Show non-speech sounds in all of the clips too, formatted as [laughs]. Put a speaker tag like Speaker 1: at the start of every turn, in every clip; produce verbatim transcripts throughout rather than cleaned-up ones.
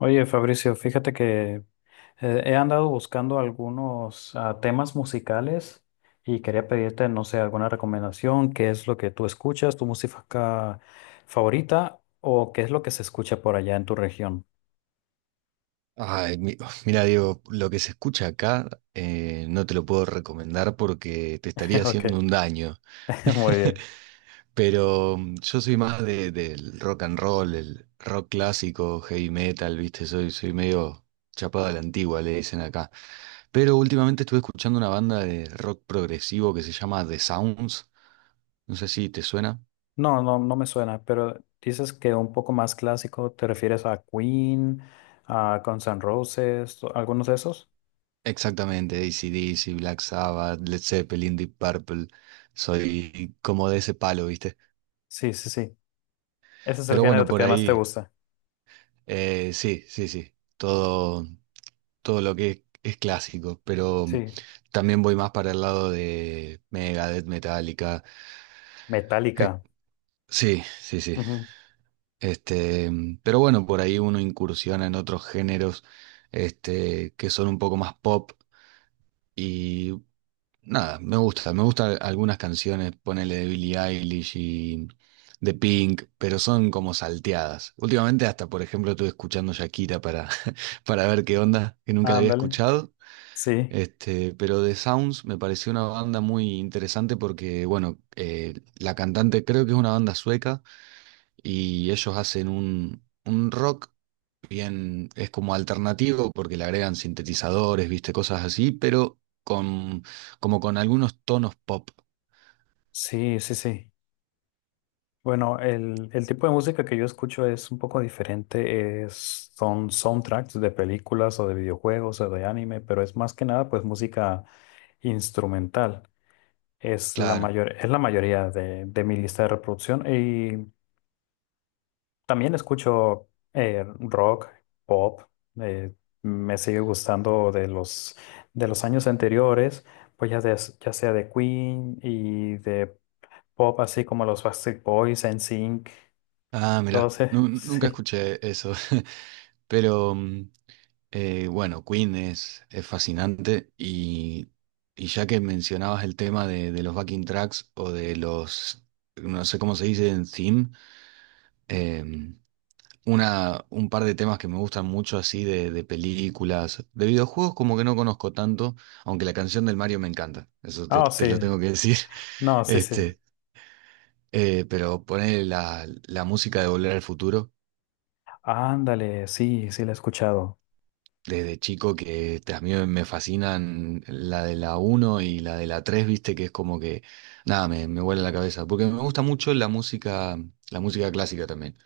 Speaker 1: Oye, Fabricio, fíjate que eh, he andado buscando algunos ah, temas musicales y quería pedirte, no sé, alguna recomendación, qué es lo que tú escuchas, tu música favorita o qué es lo que se escucha por allá en tu región.
Speaker 2: Ay, mi- mira, Diego, lo que se escucha acá eh, no te lo puedo recomendar porque te estaría
Speaker 1: [laughs] Ok,
Speaker 2: haciendo un daño.
Speaker 1: [laughs] muy
Speaker 2: [laughs]
Speaker 1: bien.
Speaker 2: Pero mm, yo soy más de- del rock and roll, el rock clásico, heavy metal, ¿viste? Soy, soy medio chapado a la antigua, le dicen acá. Pero últimamente estuve escuchando una banda de rock progresivo que se llama The Sounds. No sé si te suena.
Speaker 1: No, no, no me suena, pero dices que un poco más clásico, ¿te refieres a Queen, a Guns N' Roses, o algunos de esos?
Speaker 2: Exactamente, A C/D C, Black Sabbath, Led Zeppelin, Deep Purple, soy como de ese palo, ¿viste?
Speaker 1: Sí, sí, sí. Ese es el
Speaker 2: Pero
Speaker 1: género
Speaker 2: bueno, por
Speaker 1: que más te
Speaker 2: ahí,
Speaker 1: gusta.
Speaker 2: eh, sí, sí, sí, todo, todo lo que es, es clásico, pero mm,
Speaker 1: Sí,
Speaker 2: también voy más para el lado de Megadeth, Metallica, eh,
Speaker 1: Metallica.
Speaker 2: sí, sí, sí,
Speaker 1: Ujú.
Speaker 2: este, mm, pero bueno, por ahí uno incursiona en otros géneros, este, que son un poco más pop y nada, me gusta, me gustan algunas canciones, ponele de Billie Eilish y de Pink, pero son como salteadas. Últimamente hasta, por ejemplo, estuve escuchando Shakira para, [laughs] para ver qué onda, que nunca la había
Speaker 1: Ándale.
Speaker 2: escuchado.
Speaker 1: Sí,
Speaker 2: Este, pero The Sounds me pareció una banda muy interesante porque, bueno, eh, la cantante creo que es una banda sueca y ellos hacen un, un rock bien, es como alternativo porque le agregan sintetizadores, viste, cosas así, pero con, como con algunos tonos pop,
Speaker 1: sí, sí, sí. Bueno, el, el tipo de música que yo escucho es un poco diferente. Es, son soundtracks de películas o de videojuegos o de anime, pero es más que nada pues música instrumental. Es la
Speaker 2: claro.
Speaker 1: mayor, es la mayoría de, de mi lista de reproducción. Y también escucho eh, rock, pop. eh, me sigue gustando de los, de los años anteriores, pues ya, de- ya sea de Queen y de pop, así como los Backstreet Boys, N sync,
Speaker 2: Ah, mirá,
Speaker 1: todos, eh,
Speaker 2: nu-
Speaker 1: [laughs]
Speaker 2: nunca
Speaker 1: sí.
Speaker 2: escuché eso, [laughs] pero mm, eh, bueno, Queen es, es fascinante y, y ya que mencionabas el tema de, de los backing tracks o de los, no sé cómo se dice en theme, em, una, un par de temas que me gustan mucho así de, de películas, de videojuegos como que no conozco tanto, aunque la canción del Mario me encanta, eso te,
Speaker 1: Ah,
Speaker 2: te
Speaker 1: sí,
Speaker 2: lo tengo que decir.
Speaker 1: no,
Speaker 2: [laughs]
Speaker 1: sí, sí.
Speaker 2: este, eh, pero poner la, la música de Volver al Futuro
Speaker 1: Ándale, sí, sí, la he escuchado.
Speaker 2: desde chico que este, a mí me fascinan la de la uno y la de la tres viste, que es como que, nada, me, me vuela la cabeza, porque me gusta mucho la música, la música clásica también.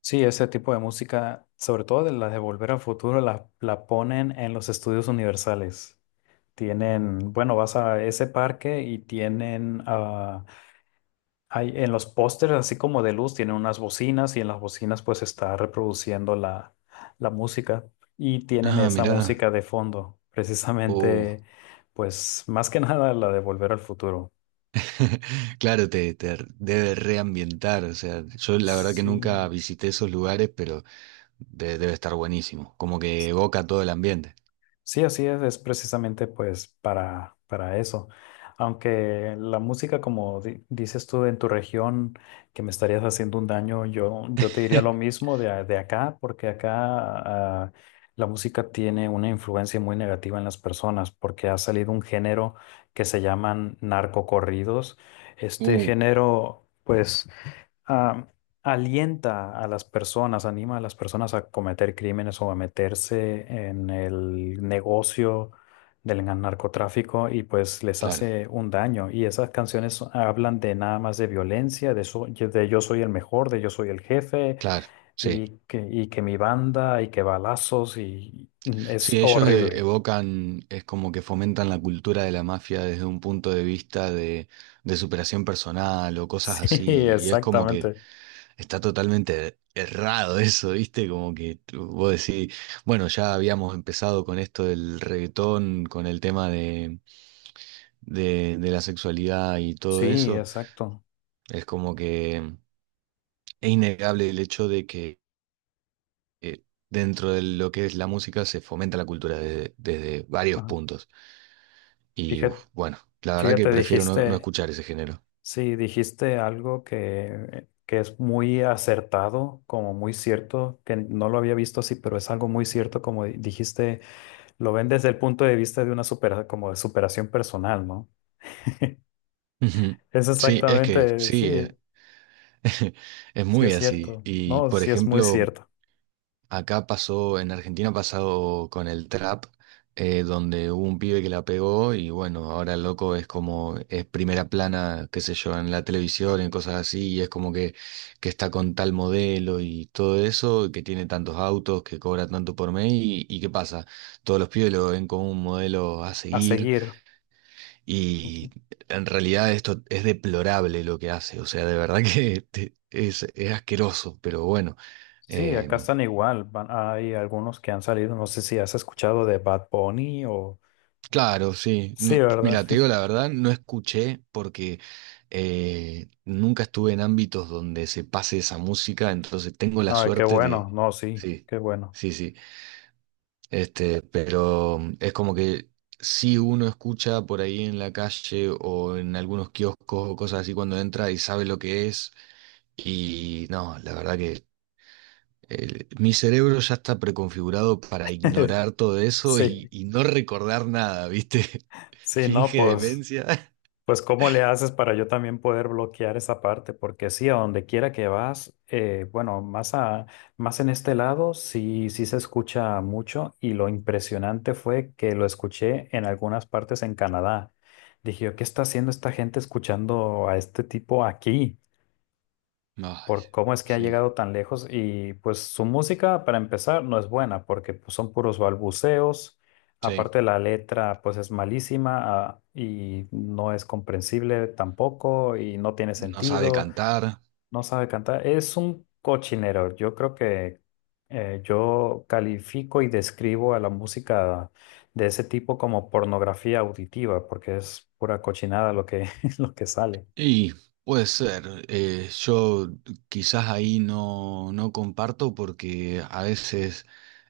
Speaker 1: Sí, ese tipo de música, sobre todo de las de Volver al Futuro, la, la ponen en los estudios universales. Tienen, bueno, vas a ese parque y tienen ah Hay, en los pósters, así como de luz, tienen unas bocinas y en las bocinas pues está reproduciendo la, la música y tienen
Speaker 2: Ah,
Speaker 1: esa
Speaker 2: mirá,
Speaker 1: música de fondo,
Speaker 2: oh.
Speaker 1: precisamente pues más que [laughs] nada la de Volver al Futuro.
Speaker 2: [laughs] Claro, te, te r- debe reambientar, o sea, yo la verdad que
Speaker 1: Sí.
Speaker 2: nunca visité esos lugares, pero de- debe estar buenísimo, como que evoca todo el ambiente.
Speaker 1: Sí, así es, es precisamente pues para, para eso. Aunque la música, como di- dices tú en tu región, que me estarías haciendo un daño, yo, yo te diría lo
Speaker 2: [laughs]
Speaker 1: mismo de, a- de acá, porque acá ah, la música tiene una influencia muy negativa en las personas, porque ha salido un género que se llaman narcocorridos. Este
Speaker 2: Uh,
Speaker 1: género, pues ah, alienta a las personas, anima a las personas a cometer crímenes o a meterse en el negocio del narcotráfico y pues les
Speaker 2: claro,
Speaker 1: hace un daño. Y esas canciones hablan de nada más de violencia, de, so- de yo soy el mejor, de yo soy el jefe
Speaker 2: claro, sí.
Speaker 1: y que, y que mi banda y que balazos y mm, es
Speaker 2: Sí, ellos eh,
Speaker 1: horrible. [laughs]
Speaker 2: evocan, es como que fomentan la cultura de la mafia desde un punto de vista de, de superación personal o cosas
Speaker 1: Sí,
Speaker 2: así, y es como que
Speaker 1: exactamente.
Speaker 2: está totalmente errado [laughs] eso, ¿viste? Como que tú- vos decís, bueno, ya habíamos empezado con esto del reggaetón, con el tema de, de, de la sexualidad y todo
Speaker 1: Sí,
Speaker 2: eso,
Speaker 1: exacto.
Speaker 2: es como que es innegable el hecho eh, dentro de lo que es la música se fomenta la cultura desde, desde varios
Speaker 1: Ajá.
Speaker 2: puntos. Y
Speaker 1: Fíjate,
Speaker 2: uf, bueno, la verdad que
Speaker 1: fíjate,
Speaker 2: prefiero no, no
Speaker 1: dijiste.
Speaker 2: escuchar ese género.
Speaker 1: Sí, dijiste algo que, que es muy acertado, como muy cierto, que no lo había visto así, pero es algo muy cierto, como di- dijiste, lo ven desde el punto de vista de una supera- como de superación personal, ¿no?
Speaker 2: Ujú.
Speaker 1: Es
Speaker 2: Sí, es que
Speaker 1: exactamente,
Speaker 2: sí, eh,
Speaker 1: sí,
Speaker 2: [laughs] es
Speaker 1: sí
Speaker 2: muy
Speaker 1: es
Speaker 2: así.
Speaker 1: cierto,
Speaker 2: Y
Speaker 1: no,
Speaker 2: por
Speaker 1: sí es muy
Speaker 2: ejemplo,
Speaker 1: cierto.
Speaker 2: acá pasó, en Argentina ha pasado con el trap, eh, donde hubo un pibe que la pegó y bueno, ahora el loco es como, es primera plana, qué sé yo, en la televisión en cosas así, y es como que, que está con tal modelo y todo eso, que tiene tantos autos, que cobra tanto por mes y, y ¿qué pasa? Todos los pibes lo ven como un modelo a
Speaker 1: A
Speaker 2: seguir
Speaker 1: seguir,
Speaker 2: y en realidad esto es deplorable lo que hace, o sea, de verdad [laughs] que te- es, es asqueroso, pero bueno.
Speaker 1: sí, acá
Speaker 2: eh,
Speaker 1: están igual, van- hay algunos que han salido, no sé si has escuchado de Bad Bunny o...
Speaker 2: Claro, sí.
Speaker 1: Sí,
Speaker 2: No,
Speaker 1: ¿verdad?
Speaker 2: mira, te digo
Speaker 1: [laughs]
Speaker 2: la verdad, no escuché porque eh, nunca estuve en ámbitos donde se pase esa música, entonces tengo la
Speaker 1: Ay, qué
Speaker 2: suerte de...
Speaker 1: bueno, no, sí,
Speaker 2: Sí,
Speaker 1: qué bueno.
Speaker 2: sí, sí. Este, pero mm, es como que si uno escucha por ahí en la calle o en algunos kioscos o cosas así cuando entra y sabe lo que es, y no, la verdad que el- mi cerebro ya está preconfigurado para
Speaker 1: [laughs]
Speaker 2: ignorar todo eso y,
Speaker 1: Sí.
Speaker 2: y no recordar nada, ¿viste? [laughs]
Speaker 1: Sí, no,
Speaker 2: Finge
Speaker 1: pues
Speaker 2: demencia. [laughs]
Speaker 1: Pues ¿cómo le haces para yo también poder bloquear esa parte? Porque sí, a donde quiera que vas, eh, bueno, más, a, más en este lado sí, sí se escucha mucho y lo impresionante fue que lo escuché en algunas partes en Canadá. Dije, yo, ¿qué está haciendo esta gente escuchando a este tipo aquí?
Speaker 2: Ay,
Speaker 1: Por cómo es que ha
Speaker 2: sí,
Speaker 1: llegado tan lejos y pues su música para empezar no es buena porque pues, son puros balbuceos,
Speaker 2: sí.
Speaker 1: aparte la letra pues es malísima ah, y no es comprensible tampoco y no tiene
Speaker 2: No sabe
Speaker 1: sentido,
Speaker 2: cantar.
Speaker 1: no sabe cantar, es un cochinero, yo creo que eh, yo califico y describo a la música de ese tipo como pornografía auditiva porque es pura cochinada lo que, [laughs] lo que sale.
Speaker 2: Y puede ser. Eh, yo quizás ahí no, no comparto porque a veces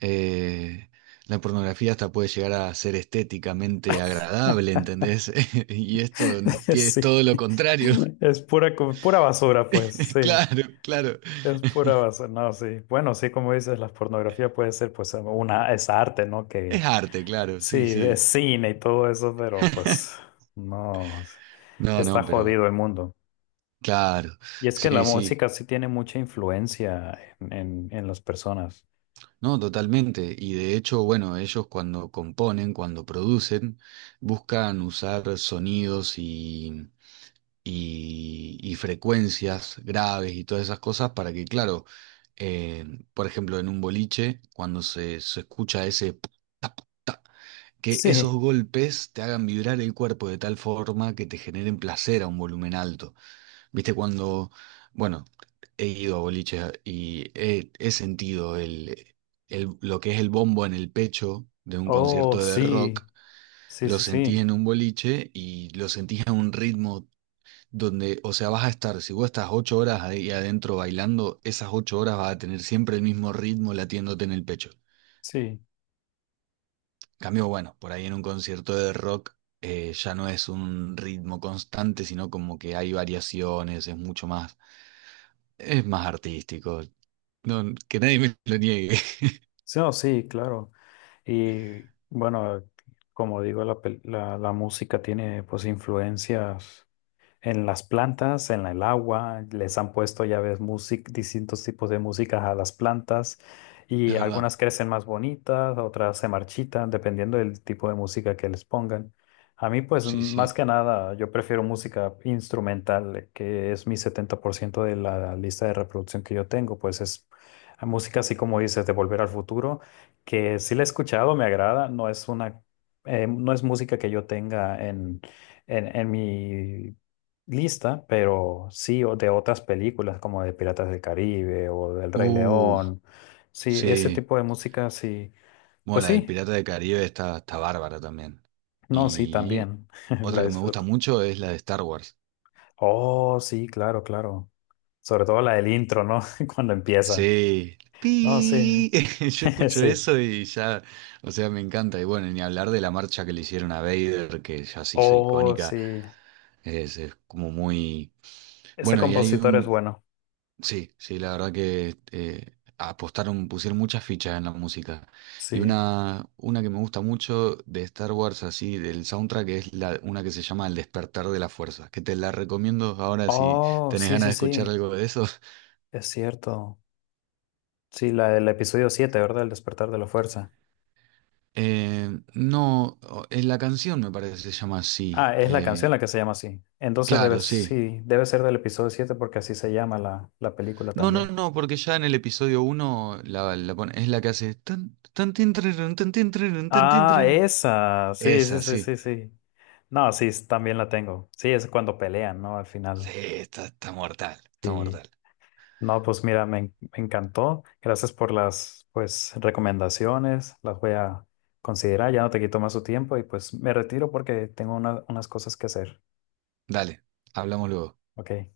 Speaker 2: eh, la pornografía hasta puede llegar a ser estéticamente agradable, ¿entendés? [laughs] Y esto
Speaker 1: [laughs]
Speaker 2: es
Speaker 1: Sí.
Speaker 2: todo lo contrario.
Speaker 1: [laughs] Es pura, co- pura basura, pues,
Speaker 2: [laughs]
Speaker 1: sí.
Speaker 2: Claro, claro.
Speaker 1: Es pura basura, no, sí. Bueno, sí, como dices, la pornografía puede ser, pues, una, es arte, ¿no?
Speaker 2: Es
Speaker 1: Que
Speaker 2: arte, claro, sí,
Speaker 1: sí,
Speaker 2: sí.
Speaker 1: es cine y todo eso, pero pues,
Speaker 2: [laughs]
Speaker 1: no, sí.
Speaker 2: No,
Speaker 1: Está
Speaker 2: no, pero
Speaker 1: jodido el mundo.
Speaker 2: claro,
Speaker 1: Y es que la
Speaker 2: sí, sí,
Speaker 1: música sí tiene mucha influencia en, en, en las personas.
Speaker 2: no, totalmente. Y de hecho, bueno, ellos cuando componen, cuando producen, buscan usar sonidos y, y, y frecuencias graves y todas esas cosas para que, claro, eh, por ejemplo, en un boliche, cuando se, se escucha ese... p- tap, que esos
Speaker 1: Sí.
Speaker 2: golpes te hagan vibrar el cuerpo de tal forma que te generen placer a un volumen alto. Viste, cuando, bueno, he ido a boliches y he, he sentido el, el- lo que es el bombo en el pecho de un
Speaker 1: Oh,
Speaker 2: concierto de rock,
Speaker 1: sí. Sí,
Speaker 2: lo
Speaker 1: sí,
Speaker 2: sentís
Speaker 1: sí.
Speaker 2: en un boliche y lo sentís a un ritmo donde, o sea, vas a estar, si vos estás ocho horas ahí adentro bailando, esas ocho horas vas a tener siempre el mismo ritmo latiéndote en el pecho.
Speaker 1: Sí.
Speaker 2: Cambio, bueno, por ahí en un concierto de rock eh, ya no es un ritmo constante, sino como que hay variaciones, es mucho más... Es más artístico. No, que nadie me lo niegue.
Speaker 1: Sí, no, sí, claro. Y bueno, como digo, la, pel- la, la música tiene pues influencias en las plantas, en el agua, les han puesto, ya ves, músic distintos tipos de músicas a las plantas
Speaker 2: [laughs]
Speaker 1: y
Speaker 2: Es verdad.
Speaker 1: algunas crecen más bonitas, otras se marchitan, dependiendo del tipo de música que les pongan. A mí, pues,
Speaker 2: Sí,
Speaker 1: más
Speaker 2: sí.
Speaker 1: que nada, yo prefiero música instrumental, que es mi setenta por ciento de la lista de reproducción que yo tengo, pues es música así como dices, de Volver al Futuro, que sí la he escuchado, me agrada, no es una, eh, no es música que yo tenga en en, en mi lista, pero sí, o de otras películas como de Piratas del Caribe o del Rey
Speaker 2: Uh,
Speaker 1: León. Sí, ese
Speaker 2: sí.
Speaker 1: tipo de música, sí.
Speaker 2: Bueno,
Speaker 1: Pues
Speaker 2: la del
Speaker 1: sí,
Speaker 2: Pirata de Caribe está, está bárbara también.
Speaker 1: no, sí,
Speaker 2: Y
Speaker 1: también [laughs]
Speaker 2: otra
Speaker 1: la
Speaker 2: que me gusta
Speaker 1: disfruto.
Speaker 2: mucho es la de Star Wars.
Speaker 1: Oh, sí, claro, claro. Sobre todo la del intro, ¿no? [laughs] Cuando empieza.
Speaker 2: Sí.
Speaker 1: No, sí,
Speaker 2: Pi. [laughs] Yo
Speaker 1: [laughs]
Speaker 2: escucho
Speaker 1: sí.
Speaker 2: eso y ya, o sea, me encanta. Y bueno, ni hablar de la marcha que le hicieron a Vader, que ya se hizo
Speaker 1: Oh,
Speaker 2: icónica,
Speaker 1: sí.
Speaker 2: es, es como muy...
Speaker 1: Ese
Speaker 2: Bueno, y hay
Speaker 1: compositor es
Speaker 2: un,
Speaker 1: bueno.
Speaker 2: sí, sí, la verdad que eh, apostaron, pusieron muchas fichas en la música. Y
Speaker 1: Sí.
Speaker 2: una, una que me gusta mucho de Star Wars, así, del soundtrack, es la, una que se llama El despertar de la fuerza, que te la recomiendo ahora si
Speaker 1: Oh,
Speaker 2: tenés
Speaker 1: sí,
Speaker 2: ganas
Speaker 1: sí,
Speaker 2: de escuchar
Speaker 1: sí.
Speaker 2: algo de eso. [laughs]
Speaker 1: Es cierto. Sí, la del episodio siete ¿verdad? El despertar de la fuerza.
Speaker 2: Eh, no, o- en la canción me parece que se llama así.
Speaker 1: Ah, es la canción
Speaker 2: Eh,
Speaker 1: la que se llama así. Entonces debe,
Speaker 2: claro, sí.
Speaker 1: sí, debe ser del episodio siete porque así se llama la, la película
Speaker 2: No, no,
Speaker 1: también.
Speaker 2: no, porque ya en el episodio uno la, la pone- es la que hace... tan, tan, tin, trarun, tan, tin, trarun, tan, tin,
Speaker 1: Ah,
Speaker 2: trarun.
Speaker 1: esa. Sí, sí,
Speaker 2: Esa,
Speaker 1: sí,
Speaker 2: sí.
Speaker 1: sí, sí. No, sí, s- también la tengo. Sí, es cuando pelean, ¿no? Al
Speaker 2: Sí,
Speaker 1: final.
Speaker 2: está, está mortal, está
Speaker 1: Sí.
Speaker 2: mortal.
Speaker 1: No, pues mira, me, en- me encantó. Gracias por las, pues, recomendaciones. Las voy a considerar. Ya no te quito más tu tiempo y pues me retiro porque tengo una- unas cosas que hacer.
Speaker 2: Dale, hablamos luego.
Speaker 1: Ok.